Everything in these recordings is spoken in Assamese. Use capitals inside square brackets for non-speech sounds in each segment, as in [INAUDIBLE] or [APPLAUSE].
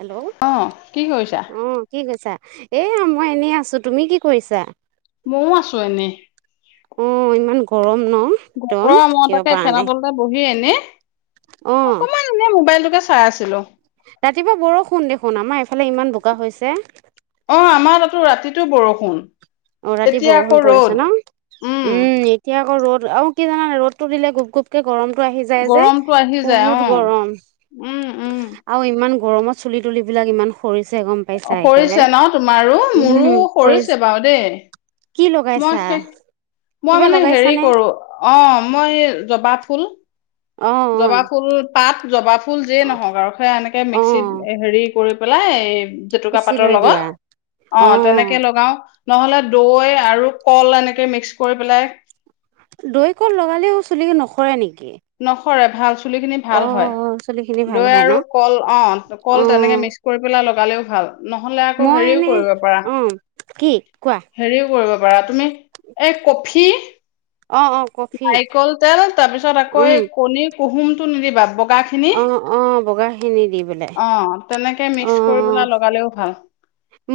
হেল্ল' অ কি কৰিছা? এয়া মই এনেই আছো তুমি কি কৰিছা? মইও আছো এনে অ ইমান গৰম ন একদম গৰম মই থাকিব তাকে পৰা ফেন নাই তলতে বহি এনে অ অকমান এনে মোবাইলটোকে চাই আছিলো কুৱা হৈছে অ আমাৰ তাতো ৰাতিটো বৰষুণ। অ ৰাতি এতিয়া আকৌ বৰষুণ পৰিছে ৰ'দ। ন উম এতিয়া। আক ৰ'দ আৰু কি জানাই ৰ'দটো দিলে গুপ গুপকে গৰম টো আহি যায় যে গৰমটো আহি যায় বহুত অ', গৰম উম, উম। আৰু ইমান গৰমত চুলি তুলিবিলাক ইমান সৰি সৰিছে ন তোমাৰো মোৰো উম সৰি সৰিছে বাৰু দেই কি লগাইছা মই শেষ মই কিবা মানে হেৰি লগাইছানে কৰো অ মই জবা ফুল অ জবা ফুল। পাত জবাব ফুল যেই অ নহওক আৰু সেয়া এনেকৈ অ মিক্সিত হেৰি কৰি পেলাই জেতুকা পিছি পাতৰ লৈ দিয়া লগত অ তেনেকে লগাও নহলে দৈ আৰু কল এনেকে মিক্স কৰি পেলাই দৈ কল লগালেও চুলি নহৰে নেকি তাকে পৰে ভাল চু চুলি খিনি ভাল হয় ভাল দৈ হয় ন? আৰু কল অঁ অ কল তেনেকে মিক্স কৰি পেলাই অলপ পালেও ভাল নহলে আকৌ মই হেৰিও এনে কৰিব পাৰা, অ কি কোৱা? হেৰিও কৰিব পৰা তুমি, এই কফি? অ অ কফি নাৰিকল তেল, তাৰ পিছত আকৌ উম এই কণী কুহুমটো নিদিবা ব অ অ। বগা খিনি দি পেলাই অ তেনেকে অ মিক্স কৰি পেলাই লগালেও ভাল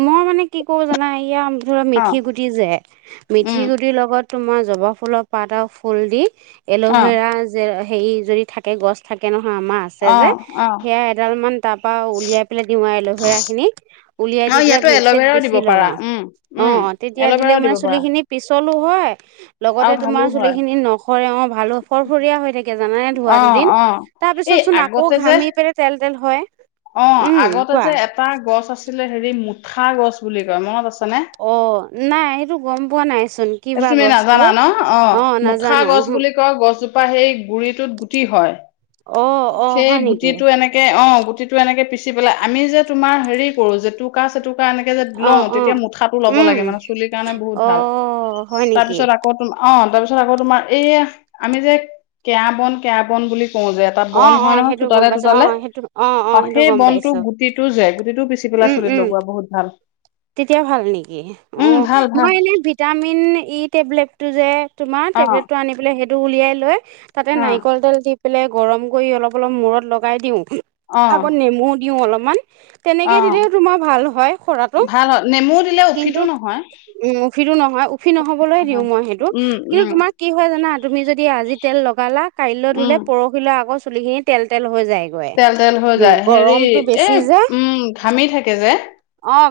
মই মানে কি কৰো জানা এয়া ধৰা অ মিঠি গুটি যে মিঠি উম গুটিৰ লগত তোমাৰ জবা ফুলৰ পাত আৰু ফুল দি অ এল'ভেৰা যে হেৰি যদি থাকে গছ থাক আমাৰ আছে অ যে, অ সেয়া এডালমান তাৰপৰা উলিয়াই পেলায় দি ৱাৰ লহৰাখিনি, উলিয়াই অ দি পেলাই ইয়াতো মিকচিত এল'ভেৰাও দিব পিছি পাৰা লগাও, উম অ উম তেতিয়া এল'ভেৰাও দিলেও দিব মানে পাৰা চুলিখিনি পিছ চলো হয়। লগতে আৰু ভালো তোমাৰ চুলি হয় খিনি নখৰে অ ভাল ফৰফৰীয়া হৈ থাকে জানান নে ধোৱা অ দুদিন। অ তাৰ পিছত এই চোন আকৌ আগতে যে ঘামি পেলাই তেল যেন হয়। অ উম, আগতে কোৱা। যে এটা গছ আছিলে হেৰি মু ঠা গছ বুলি কয় মনত আছে। অ নাই এইটো গম পোৱা নাই। এইটো তুমি নাজানা ন, অ মুঠা নাজানো গছ ওহো বুলি কয় গছজোপা সেই গুৰিটোত কি হয়। অ', অ', সেই হয় নেকি গুটিটো এনেকে অ। গুটিটো এনেকে পিচি পেলাই আমি যে তোমাৰ হেৰি কৰো জেতুকা চেতুকা এনেকে যে লওঁ অ', তেতিয়া অ'। মুঠাটো ল'ব উম, লাগে মানে চুলিৰ কাৰণে বহুত ভাল। অ', হয় নেকি? তাৰপিছত আকৌ তুম অ তাৰপিছ পিছত আকৌ তোমাৰ এই আমি যে, কেৰা বন কেৰা বন বুলি কও যে এটা অ', বন অ', হয় নহয় সেইটো গম চোতালে পাইছো তোতালে, অ', সেইটো অ', অ', আৰু সেইটো সেই গম পাইছো বনটো গুটিটো যে গুটিটোও পিচি পেলাই উম, চুলি উম। লগাব বহুত ভাল। তেতিয়া ভাল নেকি, অ উম ভাল ভাল মই এনে ভিটাম মিন ই টেবলেটটো যে তোমাৰ অ টেবলেটটো আনি পেলাই সেইটো উলিয়াই লৈ- তাতে অ নাৰিকল তেল দি- পেলাই গৰম কৰি অলপ, অলপ মূৰত লগাই দিওঁ। অ আগতে নেমু দিওঁ অলপ- মান। অ তেনেকে দিলেও তোমাৰ ভাল হয় হৰাটো। ভাল হয় নেমু দিলে কিন্তু উফিটো নহয় উম' উফিটো নহয় উফি নহবলৈ দিওঁ হয় মই সেইটো। উম কিন্তু উম তোমাৰ কি' হয় জানা তুমি যদি- আজি তেল লগালা। কাইলৈ ধূলে উম পৰহিলৈ আকৌ- চুলি খিনি তেল, তেল হৈ যায়। তেল, তেল হৈ যায়। হেৰি এই যে উম' ঘামি থাকে যে।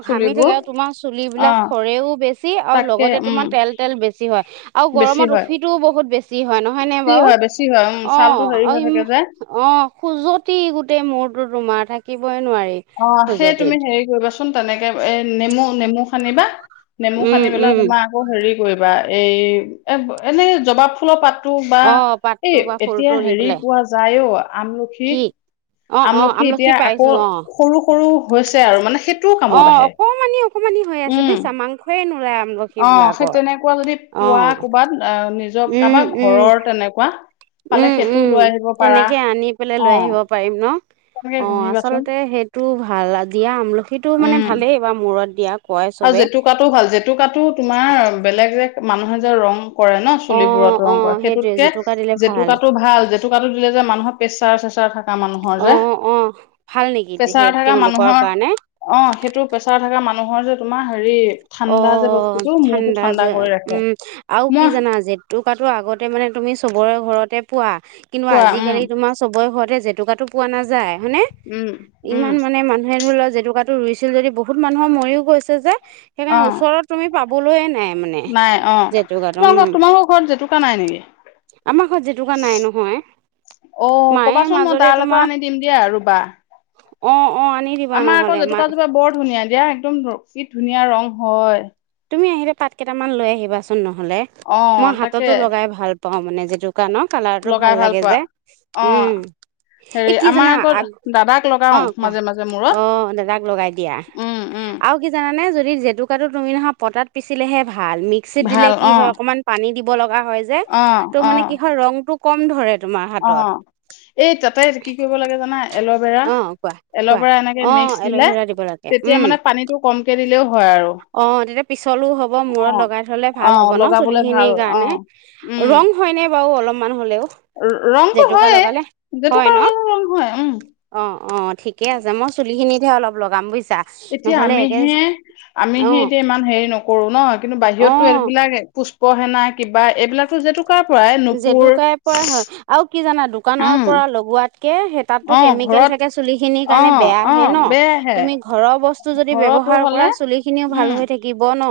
চুলি- াগে আৰু তোমাৰ চুলিবলাক সৰেও বেছি আৰু তাকে লগতে উম তোমাৰ তেল, তেল বেছি হয়। আৰু বেছি গৰমত হয় উফিটোও বহুত বেছি- হয়, নহয় নে বেছি বাৰু। হয় বেছি হয় উম অঁ ছালটো হেৰি হৈ আৰু থাকে যে অঁ খোজতি গোটেই মূৰটো তোমাৰ। থাকিবই নোৱাৰে। অঁ সেই তুমি হেৰি কৰিবা চোন তেনেকে- এ' নেমু, নেমু সানিবা। নেমু উম, হানি পেলাই উম। তোমাৰ আকৌ হেৰি- কৰিবা। এই এ' এনেই জবা ফুলৰ পাত- বা অ', এই পাতটো বা এতিয়া ফুলটো দি হেৰি পেলাই পোৱা যায় অ আমলখি। কি অ', অ', আমলখি এতিয়া আকৌ পাইছোঁ অ'। সৰু, সৰু- হৈছে আৰু। মানে- সেইটোও কামত অ', আহে। অকমানি অকমানি হৈ আছে উম' বুজিছা মাংসই নোলাই আমলখি অঁ সেই বিলাকৰ। তেনেকুৱা যদি পোৱা অ', ক'বাত আঁহ নিজৰ উম, কাৰোবাৰ উম, ঘৰৰ তেনেকুৱা। পালে উম' সেইটোও উম। লৈ আহিব পাৰা তেনেকে আনি পেলাই অ লৈ আহিব পাৰিম। তেনেকে অঁ ঘঁহিবাচোন আচলতে সেইটো। ভাল। আজিয়ে আমলখি- উম। আৰু চবে। জেতুকাটো ভাল জেতুকাটো তোমাৰ বেলেগ- মানুহে যে ৰং- কৰে ন' অ', চুলিবোৰত ৰং কৰে অ', সেইটোৱে সেইটোতকে জেতুকা দিলে ভাল জেতুকাটো ভাল। জেতুকাটো- যে মানুহৰ প্ৰেছাৰ- চেচাৰা থাকে। অঁ অঁ ভাল নেকি? সেই তেওঁলোকৰ কাৰণে? অঁ সেইটো প্ৰেছাৰ থকা মানুহৰ যে তোমাৰ হেৰি- ঠাণ্ডা যে অ', বস্তুটো মূৰটো ঠাণ্ডা যে কৰি ৰাখে উম আৰু কি মই জানা জেতুকাটো আগতে মানে তুমি চবৰে ঘৰত তেপোৱা। কিন্তু, পোৱা উম আজিকালি তোমাৰ চবৰে ঘৰত জেতুকাটো পোৱা নাযায়। হয়নে? উম উম ইমান মানে মানুহে ধৰি লোৱা জেতুকাটো ৰুইছিল যদি বহুত মানুহৰ মৰিও গৈছে যে সেইকাৰণে অ ওচৰত তুমি পাব বলয়ে নাই। মানে নাই অ', জেতুকাটো কিন্তু আকৌ উম, তোমালোকৰ ঘৰত জেতুকা নাই নেকি? আমাৰ ঘৰত জেতুকা নাই নহয়। অ', মায়ে ক'বাচোন মই মাজতে দাল তোমাৰ এটা আনি দিম দিয়া ৰুবা। অ', অ', আনি দিবা আমাৰ নহ'লে আকৌ মা জেতুকা জোপা বৰ ধুনীয়া দিয়া একদম [UNINTELLIGIBLE] ধুনীয়া ৰং হয়। তুমি আহিলে পাত কেইটামান লৈ আহিবাচোন নহ লে মই অ', তাকে হাততো লগাই ভাল পাওঁ মানে জেতু দোকানৰ কালাৰটো ভাল লগাই লাগে পোৱা। যে, অ', উম হেৰি এই কি আমাৰ জানা আকৌ দাদাক লগাও অহ কোৱা মাজে মাজে মূৰত। অ', দাদাক লগাই দিয়া উম, উম, আৰু কি জানানে? যদি জেতুকাটো তুমি নহয় পটাত পিচিলেহে ভাল। ভাল মিক্সিত দিলে ভাল কি হয় অ', অকমান পানী দিব লগা হয় যে অ', ত' মানে কি অ', হয় ৰংটোক কম ধৰে। তোমাৰ হাতত অ', এই তাতে কি কৰিব লাগে জানা? এল'ভেৰা অ', কোৱা কোৱা -এল'ভেৰা এনেকে অ', মিক্স দিলে এল'ভেৰা দিব লাগে তেতিয়া উম। মানে পানীটো কমকে দিলেও হয় আৰু। চলো হব মূৰত অ', লগাই থলে ভাল হব অ', ন', চুলি লগাবলে ভাল খিনিৰ কাৰণে, অ', উম, ৰং হয় নে? বাও অলপমান হলেও। ৰ- ৰংটো জেতুকা হয়ে। লগালে হয় জেতুকা ন? ৰঙালাও ৰং হয় উম। অহ - অহ ঠিকে আছে মই চুলি খিনিত এতিয়া অলপ লগাম বুইছ এতিয়া আমিহে, অ -আমিহে এতিয়া ইমান হেৰি নকৰো ন' কিন্তু অ বাহিৰততো এইবিলাক প পঢ়ে নাই। কিবা এইবিলাকটো জেতুকাৰ পৰাই নুপুৰ জেতুকাই পৰা হয় [UNINTELLIGIBLE] উম কে সেই তাতটো অ কেমিকেল ঘৰত থাকে চুলি খিনি অ কাৰণে অ বেয়াহে ন' বেয়াহে তুমি ঘৰৰ বস্তু যদি ঘৰতো ব্যৱহাৰ হলে কৰা চুলি খিনিও ভাল উম হৈ থাকিব ন'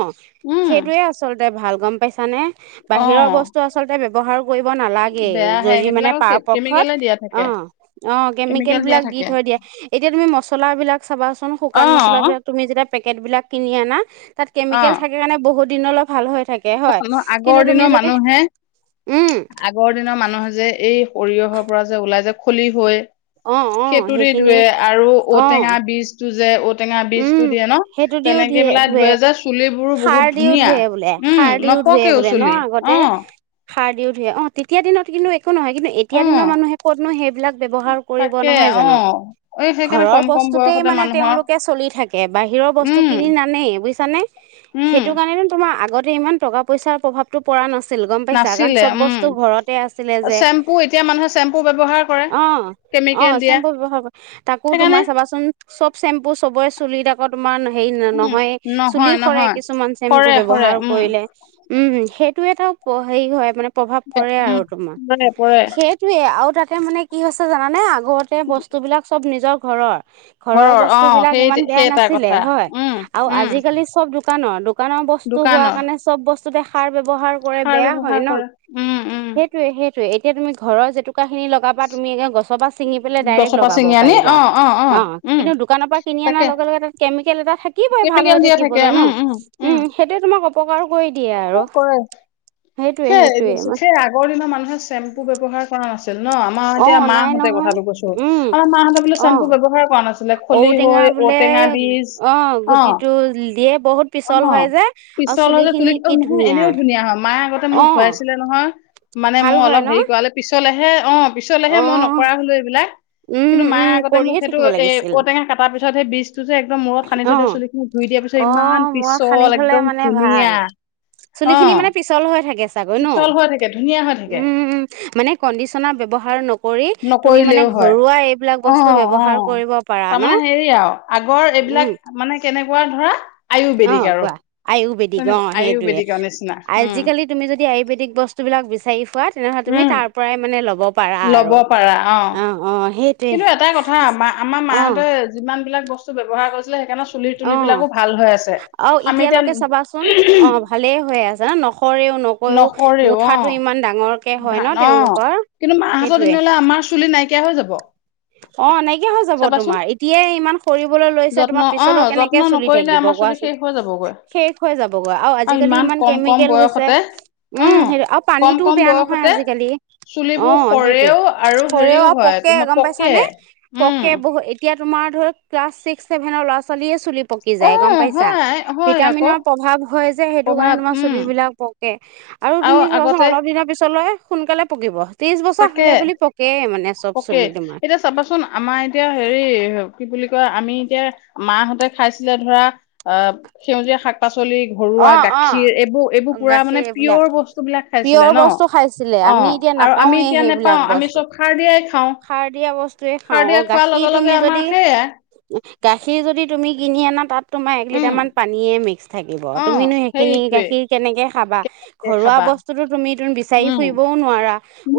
উম সেইটোয়ে আচল তাতে ভাল গম পাইছানে? অ বাহিৰৰ বস্তু আচলতে ব্যৱহাৰ কৰিব নালাগেই। বেয়াহে যদি মানে সেইবিলাকক পাৰপক্ষত কেমিকেলে দিয়া থাকে অ' অ' কেমিকেল দিয়া কেমিকেলবিলাক দি থাকে থৈ দিয়ে। এতিয়া তুমি মচলাবিলাক চাবাচোন। অ শুকান মছলাবিলাক, তুমি যেতিয়া পেকেটবিলাক কিনি আনা তাত অ কেমিকেল থাকে কাৰণে বহুত দিনত অলপ ভাল হয়। থাকে হয়। ন- কিন্তু আগৰ তুমি দিনৰ যদি মানুহে, উম, আগৰ দিনৰ মানুহে যে এই সৰিয়হৰ পৰা যে ওলাই যে, উখলি হয়, অ', অ', সেইটোৰে সেইখিনি ধোৱে, আৰু অ', ঔটেঙা বীজটো যে ঔটেঙা বীজটো উম। দিয়ে ন? তেনেকে বোলে ধুৱে যে চুলি খাৰ দিও ধোৱে বোলে। খাৰ দিও ধোৱে নপকেও বোলে ন চুলি অ আগতে, খাৰ দিও অ' তেতিয়া দিনত কিন্তু একো নহয়, কিন্তু এতিয়া অ দিনৰ মানুহে ক'তনো সেই ব্যৱহাৰ কৰিব তাকে নহয় অ জানো? এই সেইকাৰণে ঘৰৰ কম কম বস্তুতেই বয়সতে মানে মানুহৰ তেওঁলোকে চলি থাকে, বাহিৰৰ বস্তু কিনি উম নানেই বুইছে চানে? উম সেইটোকাৰণে টোন তোমাৰ আগত। ইমান টকা-পইচাৰ প্ৰভাৱটো পৰা নাছিল ছিল গম পাইছা? কাৰণ নাছিলে চব উম বস্তু ঘৰতে আছিলে যে। চেম্পু এতিয়া মানুহে চেম্পু ব্যৱহাৰ কৰে অ' কেমিকেল অ' দিয়া চেম্পু ব্যৱহাৰ কৰি, তাকো সেইকাৰণে তোমাৰ চাবাচোন চব চেম্পু, চবৰে চুলিত আকৌ তোমাৰ হেৰি উম নহয়ে। চুলি নহয় কৰে, নহয় কিছুমান চেম্পু সৰে সৰে ব্যৱহাৰ উম কৰিলে। উম। সেই টো এটা হেৰি হয় মানে প্ৰভাৱ পৰে উম আৰু তোমাৰ, পৰে পৰে সেইটোৱে আৰু তাত এতিয়া মানে কি হৈছে জানানে? আগতে বস্তুবিলাক চব নিজৰ ঘৰৰ ঘৰৰ অ বস্তুবিলাক সেই ইমান বেয়া সেই এটা নাছিলে কথা হয়। উম আৰু উম আজিকালি চব দোকানৰ দোকানৰ বস্তু হোৱা দোকানৰ কাৰণে চব বস্ত। তো যে সাৰ পাবি ব্যৱহাৰ কৰে সাৰ বেয়া হয় ব্যৱহাৰ ন কৰে উম উম সেইটোয়ে সেই। এই তোয়ে এতিয়া তুমি ঘৰৰ জেতু কা খিনি লগাবা তুমি এতিয়া গছৰ পৰা ছিঙি পেলাই ডাইৰেক্ট গছৰ পৰা লগাব ছিঙি আনি পাৰিবা। অ অ উম কিন্তু দোকানৰ পৰা কিনি অনাৰ তাকে লগে লগে তাত কেমিকেল এটা থাকিবই ভাল হৈ কেমিকেল দিয়া থাকে থাকিবলৈ ন! উম উম সেইটোয়ে তোমাক অপ [UNINTELLIGIBLE] কৰে সেইটোয়ে সেই সেইটোয়ে সেই আগৰ দিনৰ মানুহে চেম্পু ব্যৱহাৰ কৰা নাছিল। ন আমাৰ অ এতিয়া নাই মাহঁতে নহয় কথাটো কৈছোঁ উম আমাৰ মাহঁতে বোলে অ চেম্পু ব্যৱহাৰ কৰা নাছিলে ঔটেঙা খলিহৈ বোলে ঔটেঙা বীজ অ দিয়ে বহুত অ পিছল হয় যে আৰু পিছল চুলি হয় খিনি যে অ কি নহয় এনেও ধুনীয়া হয়। মাৰ মোক অ ধুৱায়ছিলে নহয়। মানে ভাল মোৰ হয় অলপ ন হেৰি কৰালে পিছ চলেহে অঁ। অ পিছলেহে মই নকৰা হলো এইবিলাক উম কিন্তু মায়ে উম আগতে মোক কৰিয়ে সেইটো থাকিব এ লাগিছিল ঔটেঙা কাটাৰ পিছত সেই বীজটো যে একাৰ মূৰত সানি অ থৈ দিয়া চুলিখিনি ধুই দিয়া পিছত অ ইমান মূৰত সানি পিছল থলে একদম মানে ভাল ধুনীয়া। চুলি খিনি অ', মানে পিছলত। হৈ থাকে। ছাগৈ ন পিছল হৈ থাকে ধুনীয়া হৈ থাকে। উম মানে কণ্ডিচনাৰ ব্যৱহাৰ নকৰি তুমি মানে নকৰিলেও হয়, ঘৰুৱা এইবোৰ বস্তু অ', অ'। ব্যৱহাৰ কৰিব পাৰা ন তাৰমানে হেৰি আৰু আগৰ এইবিলাক উম মানে কেনে কুৱা ধৰা। আয়ুৰ্বেদিক আৰু বেদিক অ তেনেকুৱা সেইতোৱে আয়ুৰ্বেদিকৰ নিচিনা উম, আজিকালি তুমি যদি আয়ুৰ্বেদিক বস্তুবিলাক বিছাৰি ফুৰা তেনেহলে তুমি উম। তাৰ পৰাই মানে ল'ব। পাৰা লব আৰু পাৰা অ। অঁ অঁ সেইটোৱে কিন্তু এটাইকথা আমাৰ অঁ মাহঁতে যিমান বিলাক বস্তু। ব্যৱহাৰ কৰিছিলে সেইকাৰণে চুল অঁ তুলিবিলাকো ভাল হৈ আছে। আৰু আমি এতিয়া এতিয়ালৈকে চাবাচোন অঁ ভালেই হৈ আছে ন নসৰেও নকৈও নকৰেও অ মুঠাটো ইমান ডাঙৰকে হয় ন ধান অ তেওঁলোকৰ কিন্তু মাহতৰ দিনলে আমাৰ চুলি নাই কিয়া হৈ যাব। অ নাইকিয়া হৈ যাব চাবাচোন তোমাৰ এতিয়াই ইমান সৰিবলৈ লৈছে যত্ন তোমাৰ পিছলৈ অ', কেনেকে যত্ন চুলি নকৰিলে থাকিব আমাৰ চুলি কোৱাচোন শেষ হৈ যাবগৈ শেষ হৈ যাব গৈ কোৱা আৰু আজিকালি ইমান কম কম কেমিকেল হৈছে বয়সতে উম অ', সেইটো আৰু কম পানীতটোও কম বেয়া নহয় বয়সতে আজিকালি অ চুলিবোৰ সেইটোয়ে সৰেও আৰু সৰেও হেৰিও আৰু হয় পকে তোমাৰ গম পাইছে পকে ছানে উম, পকে বহুত এতিয়া। তোমাৰ ধৰা ক্লাছ ছিক্ ছেভেনৰ ল'ৰা ছোৱালীয়ে চুলি। পকি যায় গম অ', পাইছা হয় হয় আকৌ ভিটামিনৰ প্ৰভাৱ হয় যে সেইটো কাৰণে প্ৰভাৱ তোমাৰ উম। চুলিবিলাক পকে আৰু তুমি চাবাচোন অলপ দিনৰ পিছলৈ সোনকালে পকিব। ত্ৰিশ বছৰ তাকে হ'লে বুলি পকে চব পকে চুলি তোমাৰ এতিয়া চাবাচোন আমাৰ এতিয়া হেৰি কি বুলি কয় আমি এতিয়া মাহঁতে খাইছিলে ধৰা অ সেউজীয়া শাক পাচলি। পাচলি ঘৰুৱা অ অ গাখীৰ এইবোৰ এইবোৰ পুৰা মানে গাখীৰ এইবিলাক পিয়ৰ বস্তু বিলাক খাইছিলে পিয়ৰ ন বস্তু খাইছিলে অ আমি এতিয়া আৰু আমি নাপাওঁৱে এতিয়া নেপাও সেইবিলাক আমি বস্তু চব সাৰ দিয়াই খাওঁ সাৰ দিয়া বস্তুয়ে সাৰ খাওঁ অ দিয়া খোৱাৰ গাখীৰ লগে লগে তুমি আমাৰ যদি সেয়াই গাখীৰ যদি তুমি কিনি আনা তাত তোমাৰ এক উম লিটাৰ মান পানীয়ে মিক্স থাকে অ তুমিনো সেইখিনি সেইটোৱে গাখীৰ কেনেকে খাবা ঘৰুৱা খাবা বস্তুতো তুমি বিচাৰি উম ফুৰিবও নোৱাৰে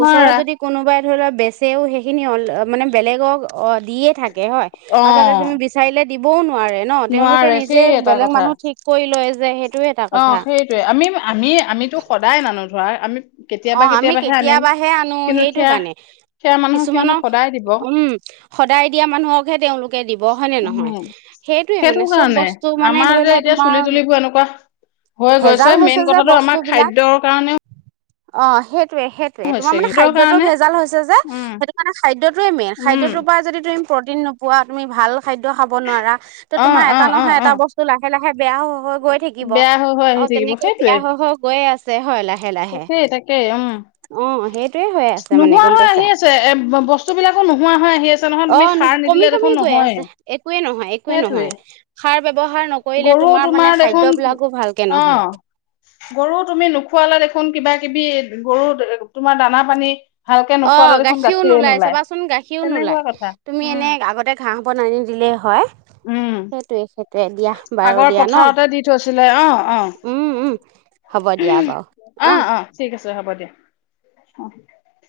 ওচৰত যদি কোনোবায় ধৰি লোৱা বেচেও সেইখিনি মানে বেলেগক দিয়ে থাকে থাকে হয় অ আৰু তাতে তুমি বিচাৰিলে দিবও ন নোৱাৰে ন তেওঁলোকে নোৱাৰে নিজে সেই এটা বেলেগ কথা মানুহ ঠিক কৰি লয়। যে সেই অ সেইটোয়ে আমি আমি আমিতো সদায় নানো ধৰা আমি অ কেতিয়াবা আমি আনিম কেতিয়াবাহে আনো কিন্তু সেইটো সেয়া কাৰণে সেয়া মানুহক সিহঁতে কিছুমানক সদায় দিব উম সদায় দিয়া মানুহকহে তেওঁলোকে দিব হয় নে নহয় উম সেইটোয়ে সেইটো মানে চব কাৰণে বস্তু মানে আমাৰ ধৰি যে ল এতিয়া তোমাৰ চুলি তুলিবোৰ এনেকুৱা হৈ ভেজাল গৈছে হৈছে মেইন যে কথাটো আমাৰ বস্তুবিলাক খাদ্যৰ কাৰণেও অ সেই সেইটো সেইটোয়ে হৈছে তোমাৰ মানে সেইটো খাদ্যটো কাৰণে ভেজাল হৈছে যে উম সেইটো কাৰণে খাদ্যটোয়ে মেইন উম খাদ্যটোৰ পৰা যদি তুমি প্ৰ'টিন নোপোৱা তুমি ভাল খাদ্য খাব নোৱাৰা ত অ তোমাৰ অ এটা অ নহয় অ এটা বস্তু লাহে লাহে বেয়া হৈ হৈ গৈ থাকিব বেয়া হৈ হৈ আহি আৰু থাকিব তেনেকে সেইটোৱে বেয়া হৈ হৈ গৈয়ে আছে হয় লায় লাহে লাহে তাকে উম অ সেইটোয়ে হৈ আছে মানে নোহোৱা গম হৈ পাইছা আহি আছে এ বস্তু বিলাকো নোহোৱা হৈ আহি আছে। নহয় অ তুমি সাৰ কমি নিদিলে কমি দেখোন গৈ নহয়ে আছে একোৱে নহয় একোৱেই সেইটোৱে নহয় সাৰ ব্যৱহাৰ নকৰিলে গৰু তোমাৰ মানে দেখোন খাদ্যবিলাকো ভালকে অ নহয় গৰু তুমি নোখোৱালা দেখ খোন কিবা কিবি গৰু তোমাৰ দানা পানী ভালকে অ নোখোৱালে দেখোন গাখীৰো গাখীৰে নোলাই নোলায় চাবাচোন গাখীৰো তেনেকুৱা নোলায় কথা তুমি এনে আগতে ঘাঁহ বন আনি দিলেই হয় উম সেইটোৱে সেইটোৱে দিয়া বাৰু আগৰ দিয়া ন পথাৰতে দি থৈছিলে অ অ, উম উম হ'ব দিয়া বাৰু উমহ অ অ ঠিক আছে হ'ব অ